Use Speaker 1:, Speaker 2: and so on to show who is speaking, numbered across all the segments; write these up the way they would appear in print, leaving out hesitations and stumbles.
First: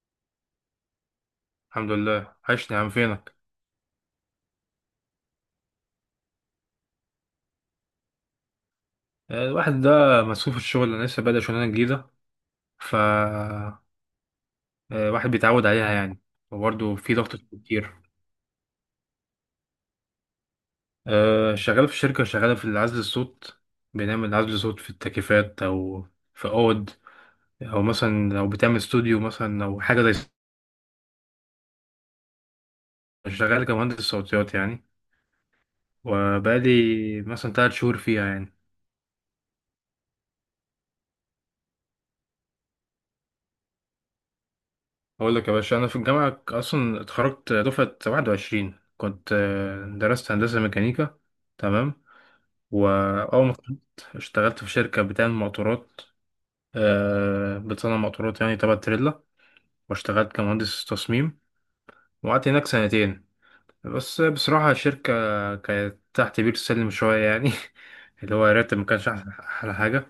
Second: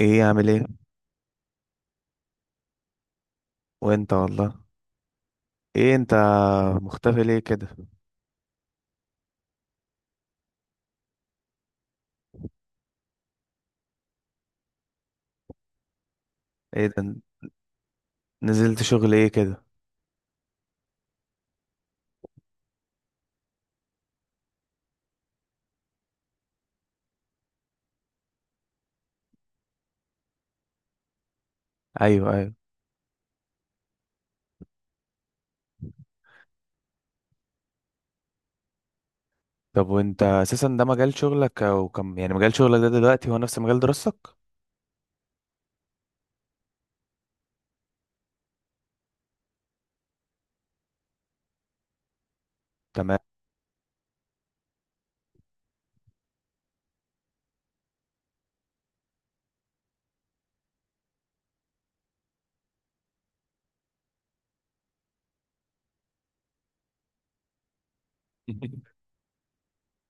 Speaker 1: ايه عامل ايه؟
Speaker 2: الحمد لله، عشني يا عم. فينك؟
Speaker 1: وانت والله. ايه انت مختفي ليه كده؟
Speaker 2: الواحد ده مسؤول في الشغل. انا لسه بادئ شغلانه جديده. ف آه، الواحد بيتعود عليها يعني،
Speaker 1: ايه
Speaker 2: وبرضه
Speaker 1: ده،
Speaker 2: في ضغط كتير.
Speaker 1: نزلت شغل ايه كده؟
Speaker 2: شغال في شركه شغاله في عزل الصوت. بنعمل عزل صوت في التكييفات، او في اوض، او مثلا لو بتعمل استوديو مثلا او حاجه زي.
Speaker 1: ايوه، ايوه.
Speaker 2: شغال كمهندس صوتيات يعني، وبقالي مثلا 3 شهور فيها يعني.
Speaker 1: طب وانت اساسا ده مجال شغلك او كم يعني مجال شغلك ده دلوقتي هو نفس مجال دراستك؟
Speaker 2: اقول لك يا باشا، انا في الجامعه اصلا اتخرجت دفعه 21. كنت درست هندسه ميكانيكا. تمام.
Speaker 1: تمام.
Speaker 2: وأول ما اتخرجت اشتغلت في شركة بتعمل موتورات. بتصنع موتورات يعني، تبع تريلا. واشتغلت كمهندس تصميم، وقعدت هناك سنتين. بس بصراحة الشركة كانت تحت بير السلم شوية يعني. اللي هو الراتب ما كانش أحلى حاجة.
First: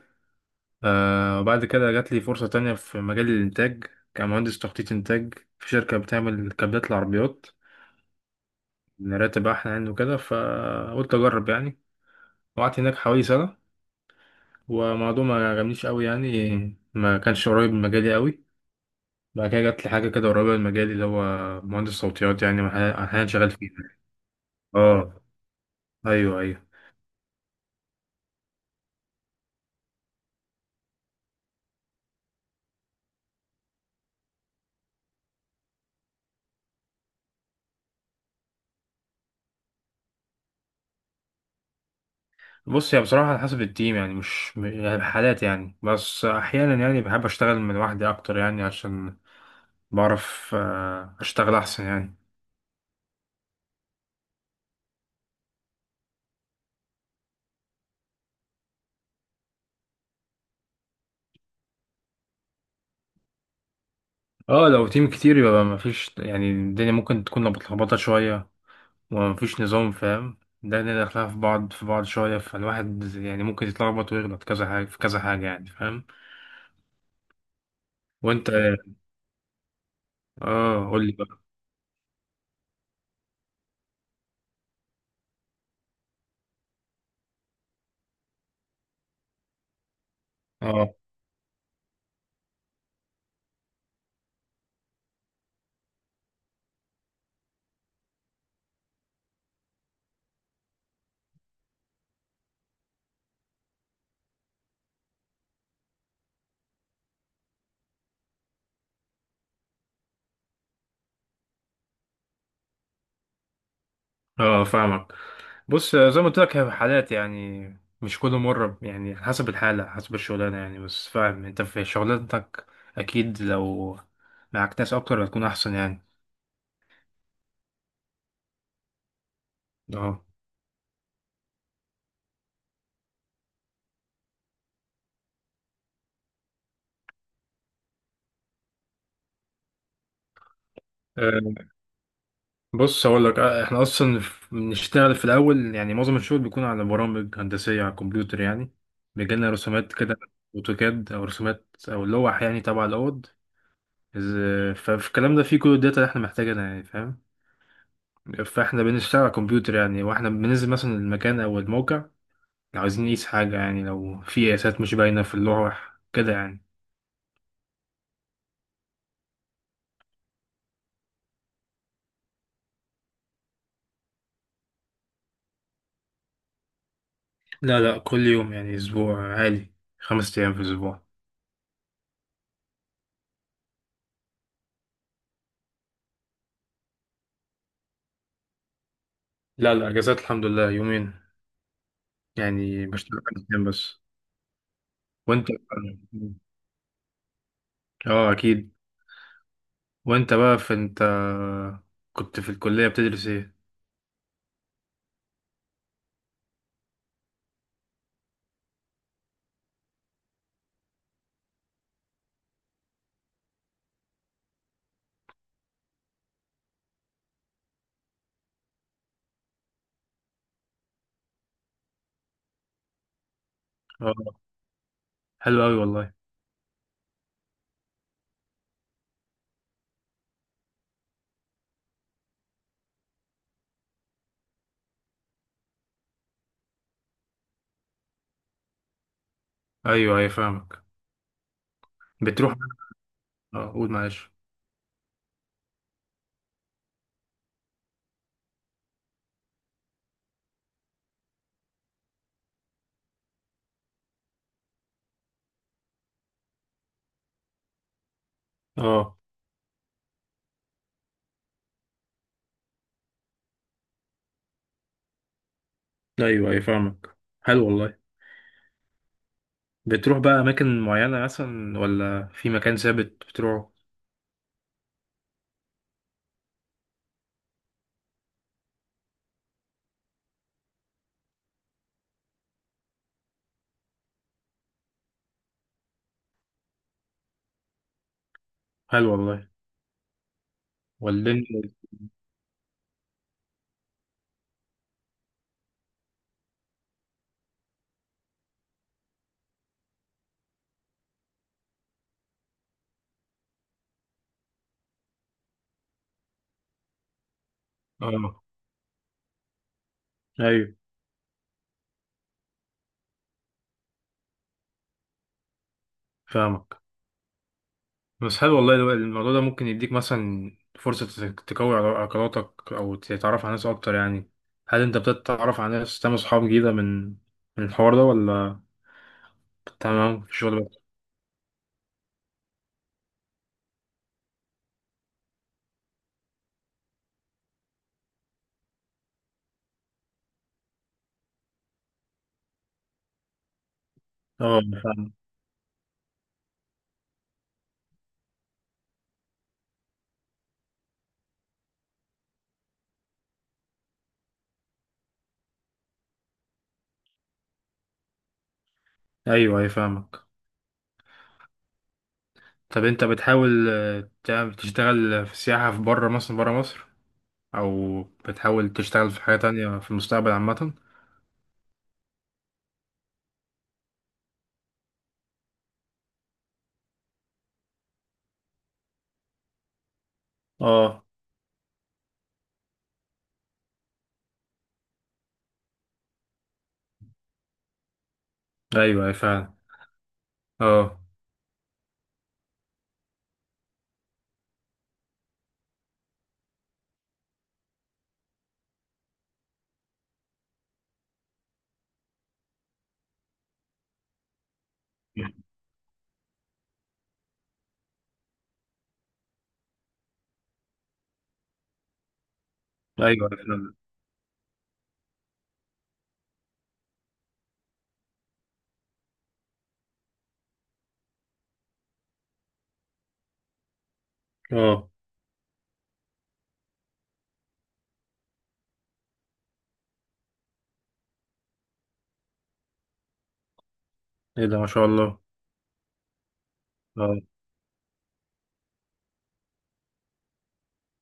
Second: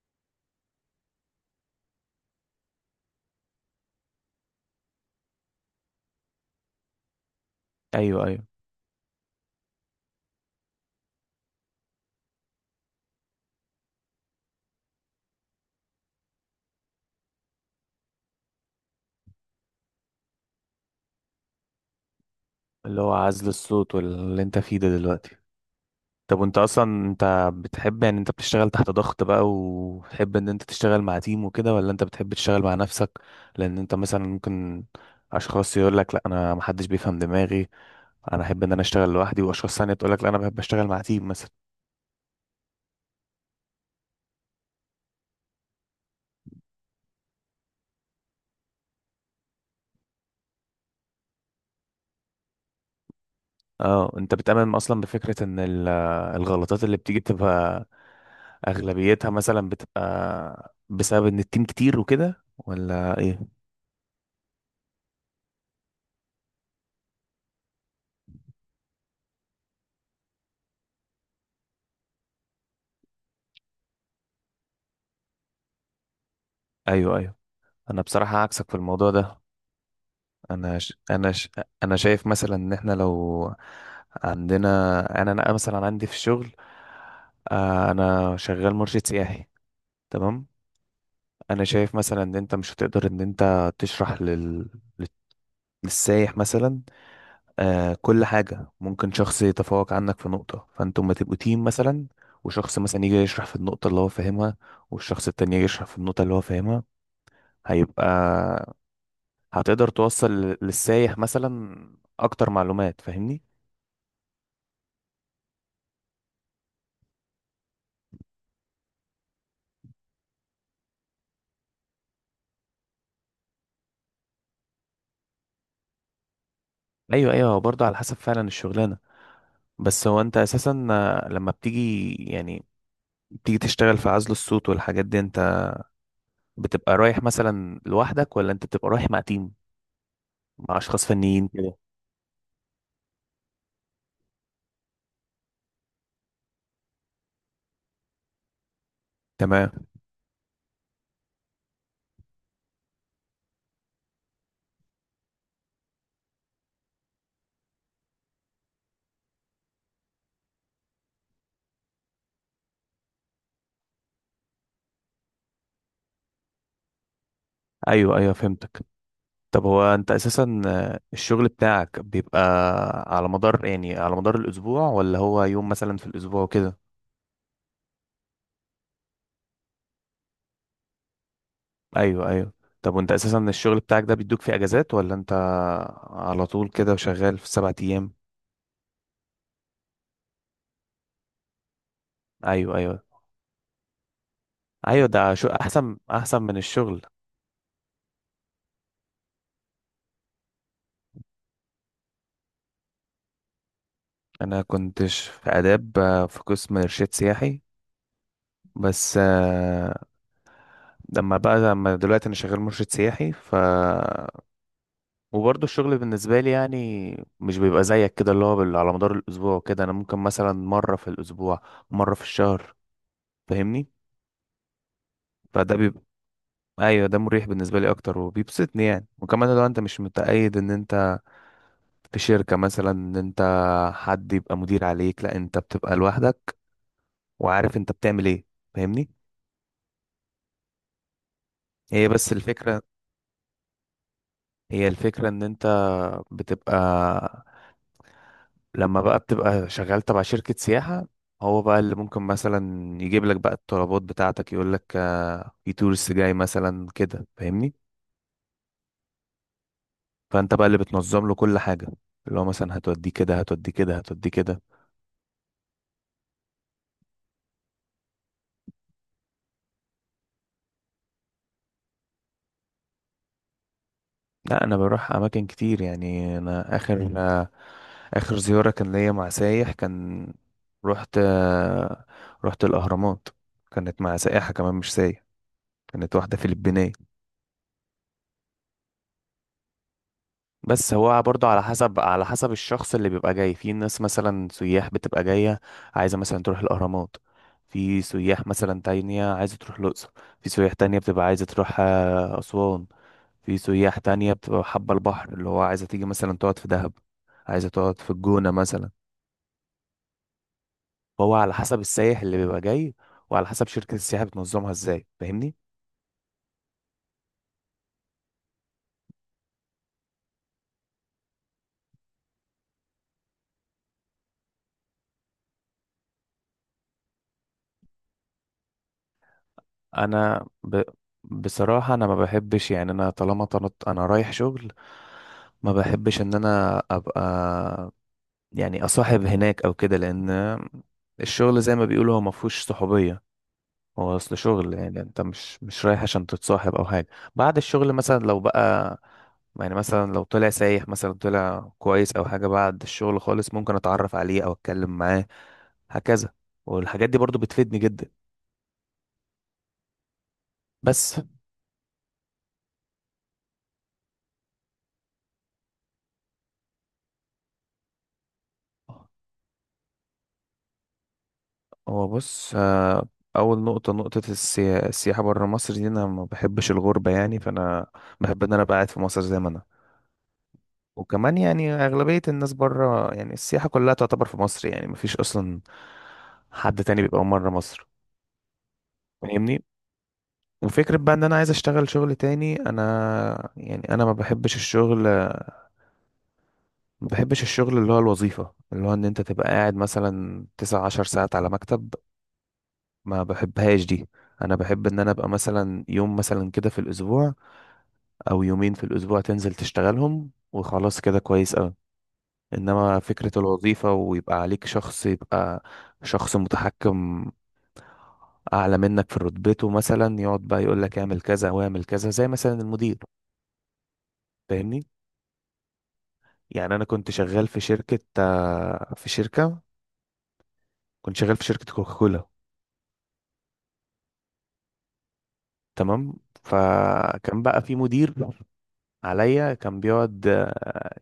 Speaker 2: وبعد كده جات لي فرصة تانية في مجال الإنتاج، كمهندس تخطيط إنتاج، في شركة بتعمل كابلات العربيات.
Speaker 1: ايوه، ايوه،
Speaker 2: الراتب أحلى يعني وكده، فقلت أجرب يعني. وقعدت هناك حوالي سنة. هو موضوع ما عجبنيش قوي يعني، ما كانش قريب من مجالي قوي. بعد كده جات لي حاجه كده قريبه من مجالي، اللي هو مهندس صوتيات يعني.
Speaker 1: اللي هو
Speaker 2: احيانا
Speaker 1: عزل
Speaker 2: شغال فيه.
Speaker 1: الصوت واللي انت فيه ده
Speaker 2: اه.
Speaker 1: دلوقتي.
Speaker 2: ايوه،
Speaker 1: طب وانت
Speaker 2: ايوه.
Speaker 1: اصلا انت بتحب يعني انت بتشتغل تحت ضغط بقى وتحب ان انت تشتغل مع تيم وكده ولا انت بتحب تشتغل مع نفسك؟ لان انت مثلا ممكن اشخاص يقول لك لا انا محدش بيفهم دماغي، انا احب ان انا اشتغل لوحدي، واشخاص ثانيه تقول لك لا انا بحب اشتغل مع تيم مثلا.
Speaker 2: بص، هي بصراحه على حسب التيم يعني، مش يعني حالات يعني، بس احيانا يعني بحب اشتغل من لوحدي اكتر يعني، عشان بعرف اشتغل احسن يعني.
Speaker 1: اه انت بتامن اصلا بفكره ان الغلطات اللي بتيجي بتبقى اغلبيتها مثلا بتبقى بسبب ان التيم كتير وكده ولا ايه؟
Speaker 2: اه، لو تيم كتير يبقى ما فيش يعني، الدنيا ممكن تكون متلخبطه شويه، ومفيش نظام فاهم. ده اللي داخلها في بعض في بعض شوية، فالواحد يعني ممكن يتلخبط ويغلط كذا حاجة في كذا حاجة يعني. فاهم.
Speaker 1: ايوه، ايوه. انا بصراحه
Speaker 2: وانت؟
Speaker 1: عكسك في الموضوع ده. انا
Speaker 2: اه،
Speaker 1: ش...
Speaker 2: قول لي
Speaker 1: انا
Speaker 2: بقى.
Speaker 1: ش... انا شايف مثلا ان احنا لو عندنا، انا مثلا عندي في الشغل، انا شغال مرشد سياحي، تمام.
Speaker 2: اه،
Speaker 1: انا شايف مثلا ان انت مش هتقدر ان انت تشرح السايح مثلا آه كل حاجة، ممكن شخص يتفوق عنك في نقطة فانتوا ما تبقوا تيم مثلا، وشخص مثلا يجي يشرح في النقطة اللي هو فاهمها، والشخص التاني يجي يشرح في النقطة اللي هو فاهمها، هيبقى هتقدر توصل للسايح مثلا أكتر معلومات، فاهمني؟
Speaker 2: اه، فاهمك. بص زي ما قلت لك، هي حالات يعني، مش كل مرة يعني، حسب الحالة حسب الشغلانة يعني. بس فاهم، انت في شغلانتك اكيد لو معاك ناس اكتر هتكون احسن يعني.
Speaker 1: أيوه، أيوه، هو برضه على حسب فعلا الشغلانة. بس هو أنت أساسا لما بتيجي يعني بتيجي تشتغل في عزل الصوت والحاجات دي، أنت بتبقى رايح مثلا لوحدك ولا أنت بتبقى رايح مع تيم، مع أشخاص فنيين
Speaker 2: اه.
Speaker 1: كده؟
Speaker 2: بص هقول لك، احنا اصلا بنشتغل في الاول يعني. معظم الشغل بيكون على برامج هندسيه على الكمبيوتر يعني. بيجيلنا
Speaker 1: تمام.
Speaker 2: رسومات كده، اوتوكاد او رسومات او لوح، يعني تبع الاوض. ففي الكلام ده فيه كل الداتا اللي احنا محتاجينها يعني. فاهم. فاحنا بنشتغل على الكمبيوتر يعني، واحنا بننزل مثلا المكان او الموقع لو عايزين نقيس حاجه يعني، لو في قياسات مش باينه في اللوح كده يعني.
Speaker 1: ايوه، ايوه، فهمتك. طب هو انت اساسا الشغل بتاعك بيبقى على مدار يعني على مدار الاسبوع ولا هو يوم مثلا في الاسبوع وكده؟
Speaker 2: لا، لا، كل يوم يعني، اسبوع عالي، 5 ايام في الاسبوع.
Speaker 1: ايوه، ايوه. طب وانت اساسا الشغل بتاعك ده بيدوك فيه اجازات ولا انت على طول كده وشغال في سبعة ايام؟
Speaker 2: لا، لا، اجازات الحمد لله يومين.
Speaker 1: ايوه،
Speaker 2: يعني
Speaker 1: ايوه.
Speaker 2: بشتغل 5 ايام بس.
Speaker 1: ايوه ده
Speaker 2: وانت؟
Speaker 1: شو احسن، احسن من الشغل.
Speaker 2: اه اكيد. وانت بقى في، انت كنت في الكلية بتدرس ايه؟
Speaker 1: انا كنتش في اداب، في قسم ارشاد سياحي، بس لما بقى لما دلوقتي انا شغال مرشد سياحي ف وبرضه الشغل بالنسبة لي يعني مش بيبقى زيك كده اللي هو على مدار الأسبوع وكده، أنا ممكن مثلا مرة في الأسبوع، مرة في الشهر، فاهمني.
Speaker 2: اه، حلو
Speaker 1: فده
Speaker 2: اوي
Speaker 1: بيبقى
Speaker 2: والله.
Speaker 1: أيوة ده مريح بالنسبة لي أكتر وبيبسطني يعني، وكمان لو أنت مش متقيد إن أنت في شركة مثلا، إن أنت حد يبقى مدير عليك، لأ أنت بتبقى لوحدك وعارف أنت بتعمل إيه، فاهمني.
Speaker 2: ايوه، ايوه، فاهمك.
Speaker 1: هي بس
Speaker 2: بتروح.
Speaker 1: الفكرة.
Speaker 2: اه، قول معلش.
Speaker 1: هي الفكرة إن أنت بتبقى لما بقى بتبقى شغال تبع شركة سياحة، هو بقى اللي ممكن مثلا يجيب لك بقى الطلبات بتاعتك، يقول لك في تورست جاي مثلا كده، فاهمني.
Speaker 2: اه،
Speaker 1: فانت بقى اللي بتنظم له كل حاجة، اللي هو مثلا هتوديه كده، هتوديه كده، هتوديه كده.
Speaker 2: ايوه، ايوه، فاهمك. حلو والله. بتروح بقى اماكن معينة مثلا، ولا في مكان ثابت بتروحه؟
Speaker 1: لا انا بروح اماكن كتير يعني، انا اخر اخر زيارة كان ليا مع سايح، كان رحت رحت الاهرامات، كانت مع سائحة كمان مش سايح، كانت واحدة فلبينية.
Speaker 2: حلو والله.
Speaker 1: بس هو برضه على
Speaker 2: والدنيا.
Speaker 1: حسب، على حسب الشخص اللي بيبقى جاي، في ناس مثلا سياح بتبقى جاية عايزة مثلا تروح الأهرامات، في سياح مثلا تانية عايزة تروح الأقصر، في سياح تانية بتبقى عايزة تروح أسوان، في سياح تانية بتبقى حابة البحر اللي هو عايزة تيجي مثلا تقعد في دهب، عايزة تقعد في
Speaker 2: اه،
Speaker 1: الجونة مثلا.
Speaker 2: ايوه،
Speaker 1: هو على حسب السائح اللي بيبقى جاي، وعلى حسب شركة السياحة بتنظمها ازاي، فاهمني.
Speaker 2: فاهمك. بس حلو والله. الموضوع ده ممكن يديك مثلا فرصة تقوي علاقاتك، أو تتعرف على ناس أكتر يعني. هل أنت بتتعرف على ناس تعمل صحاب جديدة من الحوار ده، ولا تمام في
Speaker 1: انا
Speaker 2: الشغل
Speaker 1: ب...
Speaker 2: بس؟
Speaker 1: بصراحة انا ما بحبش يعني، انا طالما طلعت انا رايح شغل، ما بحبش ان انا ابقى يعني اصاحب هناك او كده، لان الشغل زي ما بيقولوا هو ما فيهوش صحوبية، هو اصل
Speaker 2: اه،
Speaker 1: شغل
Speaker 2: أنا
Speaker 1: يعني
Speaker 2: فاهم.
Speaker 1: انت مش رايح عشان تتصاحب او حاجة. بعد الشغل مثلا لو بقى يعني مثلا لو طلع سايح مثلا طلع كويس او حاجة، بعد الشغل خالص ممكن اتعرف عليه او اتكلم معاه هكذا، والحاجات دي برضو بتفيدني جدا.
Speaker 2: أيوه، أيوه، فاهمك.
Speaker 1: بس
Speaker 2: طب أنت بتحاول تعمل تشتغل في السياحة في بره مثلا، بره مصر؟ أو بتحاول تشتغل في حاجة تانية في المستقبل عامة؟
Speaker 1: هو بص، اول نقطه، نقطه السياحه بره مصر دي، انا ما بحبش الغربه يعني فانا بحب ان انا ابقى قاعد في مصر زي ما انا.
Speaker 2: اه.
Speaker 1: وكمان يعني اغلبيه الناس بره يعني، السياحه كلها تعتبر في مصر يعني، ما فيش اصلا حد تاني بيبقى بره مصر،
Speaker 2: أيوه، أيوه، فعلا.
Speaker 1: فاهمني. وفكره
Speaker 2: اه.
Speaker 1: بقى ان انا عايز اشتغل شغل تاني، انا يعني انا ما بحبش الشغل، ما بحبش الشغل اللي هو الوظيفه، اللي هو ان انت تبقى قاعد مثلا 9 10 ساعات على مكتب، ما بحبهاش دي. انا بحب ان انا ابقى مثلا يوم مثلا كده في الاسبوع او يومين في الاسبوع تنزل تشتغلهم وخلاص كده كويس قوي، انما
Speaker 2: أيوه، أيوة،
Speaker 1: فكرة
Speaker 2: فعلا.
Speaker 1: الوظيفة ويبقى عليك شخص، يبقى شخص متحكم اعلى منك في رتبته مثلا يقعد بقى يقول لك اعمل كذا واعمل كذا زي مثلا المدير، فاهمني.
Speaker 2: اه.
Speaker 1: يعني انا كنت شغال في شركة كنت شغال في شركة كوكاكولا،
Speaker 2: إيه ده، ما شاء الله.
Speaker 1: تمام.
Speaker 2: اه.
Speaker 1: فكان بقى في مدير عليا، كان بيقعد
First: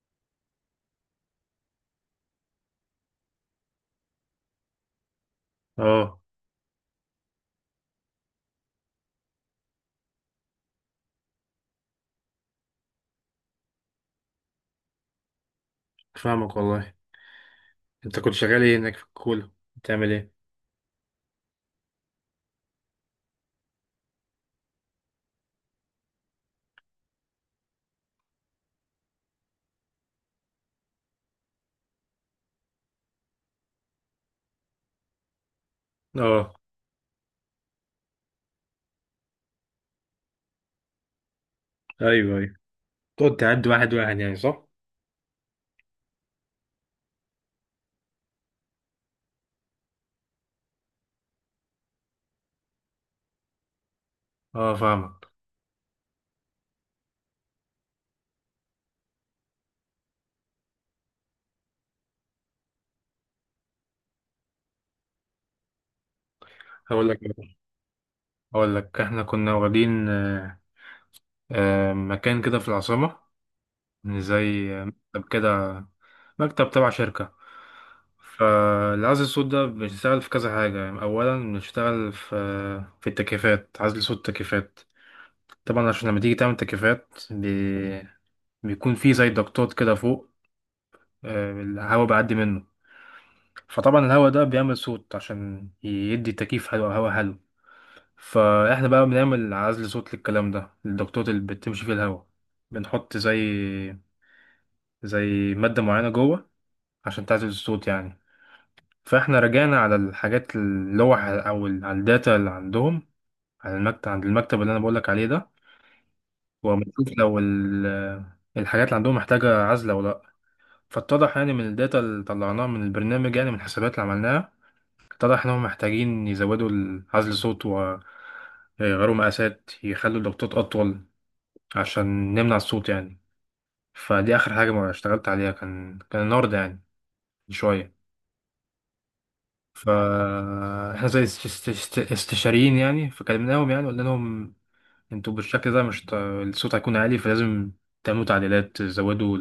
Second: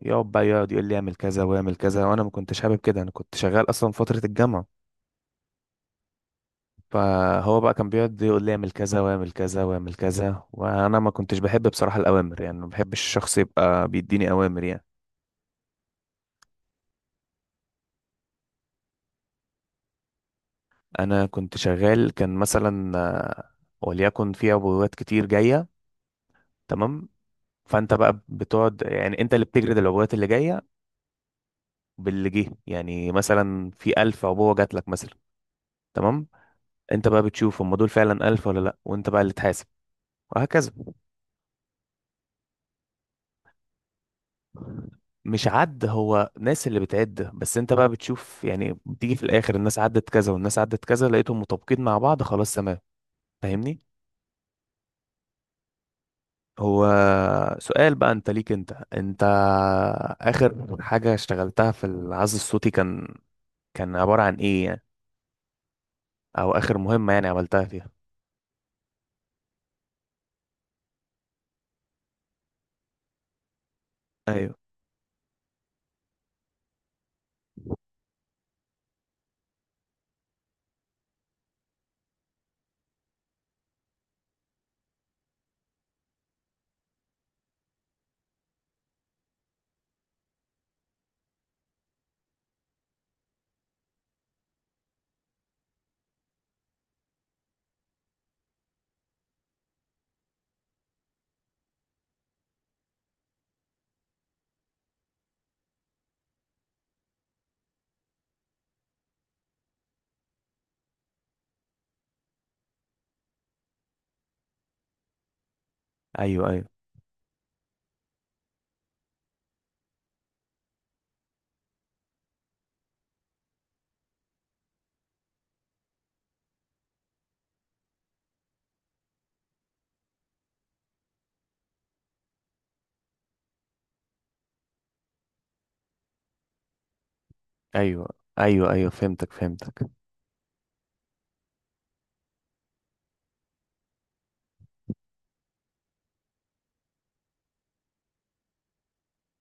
Speaker 1: يقعد يقول لي اعمل كذا واعمل كذا، وانا ما كنتش حابب كده، انا كنت شغال اصلا فترة الجامعة.
Speaker 2: اه
Speaker 1: فهو بقى كان بيقعد يقول لي اعمل كذا واعمل كذا واعمل كذا، وانا ما كنتش بحب بصراحة الاوامر يعني، ما بحبش الشخص يبقى بيديني اوامر يعني.
Speaker 2: فاهمك والله. انت كنت شغال ايه هناك في الكولا؟ بتعمل ايه؟
Speaker 1: انا كنت شغال كان مثلا وليكن في عبوات كتير جاية، تمام، فانت بقى بتقعد يعني انت اللي بتجرد العبوات اللي جاية باللي جه يعني، مثلا في ألف عبوة جات لك مثلا، تمام،
Speaker 2: اه.
Speaker 1: انت بقى بتشوف هم دول فعلا ألف ولا لا، وانت بقى اللي تحاسب، وهكذا.
Speaker 2: ايوه، ايوه، تقعد تعد واحد واحد يعني، صح؟
Speaker 1: مش عد، هو ناس اللي بتعد، بس انت بقى بتشوف يعني، بتيجي في الاخر الناس عدت كذا والناس عدت كذا، لقيتهم مطابقين مع بعض، خلاص تمام، فاهمني.
Speaker 2: اه فاهمك.
Speaker 1: هو سؤال بقى انت ليك، انت اخر حاجة اشتغلتها في العزل الصوتي كان، كان عبارة عن ايه يعني، او اخر
Speaker 2: هقول
Speaker 1: مهمة
Speaker 2: لك
Speaker 1: يعني عملتها فيها؟
Speaker 2: هقول لك احنا كنا واخدين مكان كده في العاصمة،
Speaker 1: ايوه،
Speaker 2: زي مكتب كده. مكتب تبع شركة. فالعزل الصوت ده بنشتغل في كذا حاجة يعني. أولا بنشتغل في التكييفات، عزل صوت التكييفات. طبعا عشان لما تيجي تعمل تكييفات بيكون في زي ضغطات كده فوق. الهواء بيعدي منه. فطبعا الهوا ده بيعمل صوت، عشان يدي تكييف هوا هوا حلو. فاحنا بقى بنعمل عزل صوت للكلام ده، للدكتور اللي بتمشي فيه الهوا. بنحط زي مادة معينة جوه، عشان تعزل الصوت يعني. فاحنا رجعنا على الحاجات، اللوح، او على الداتا اللي عندهم، على المكتب، عند المكتب اللي انا بقولك عليه ده.
Speaker 1: ايوه، ايوه،
Speaker 2: وبنشوف لو الحاجات اللي عندهم محتاجة عزل او لا. فاتضح يعني من الداتا اللي طلعناها من البرنامج، يعني من الحسابات اللي عملناها، اتضح إنهم محتاجين يزودوا عزل صوت، ويغيروا مقاسات، يخلوا الضغطات أطول عشان نمنع الصوت يعني. فدي آخر حاجة ما اشتغلت عليها، كان النهاردة يعني، من شوية.
Speaker 1: ايوه، ايوه، ايوه، فهمتك، فهمتك.
Speaker 2: فاحنا زي استشاريين يعني، فكلمناهم يعني، قلنا لهم انتوا بالشكل ده مش الصوت هيكون عالي، فلازم تعملوا تعديلات، تزودوا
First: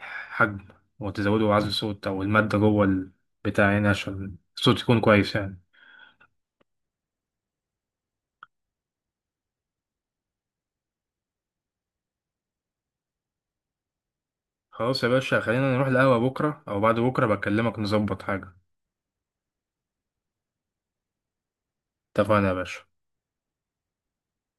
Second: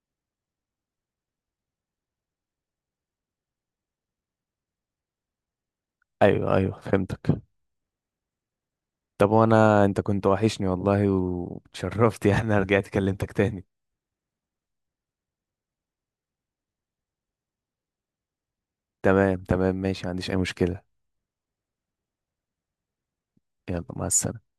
Speaker 2: الحجم، وتزودوا عزل الصوت أو المادة جوه البتاع يعني، عشان الصوت يكون كويس يعني.
Speaker 1: ايوه، ايوه، فهمتك. طب وانا انت كنت وحشني والله وتشرفت يعني، أنا رجعت كلمتك تاني.
Speaker 2: خلاص يا باشا، خلينا نروح القهوة بكرة أو بعد بكرة، بكلمك نظبط حاجة.
Speaker 1: تمام، تمام، ماشي، ما عنديش أي مشكلة.
Speaker 2: اتفقنا يا باشا.
Speaker 1: يلا مع السلامة.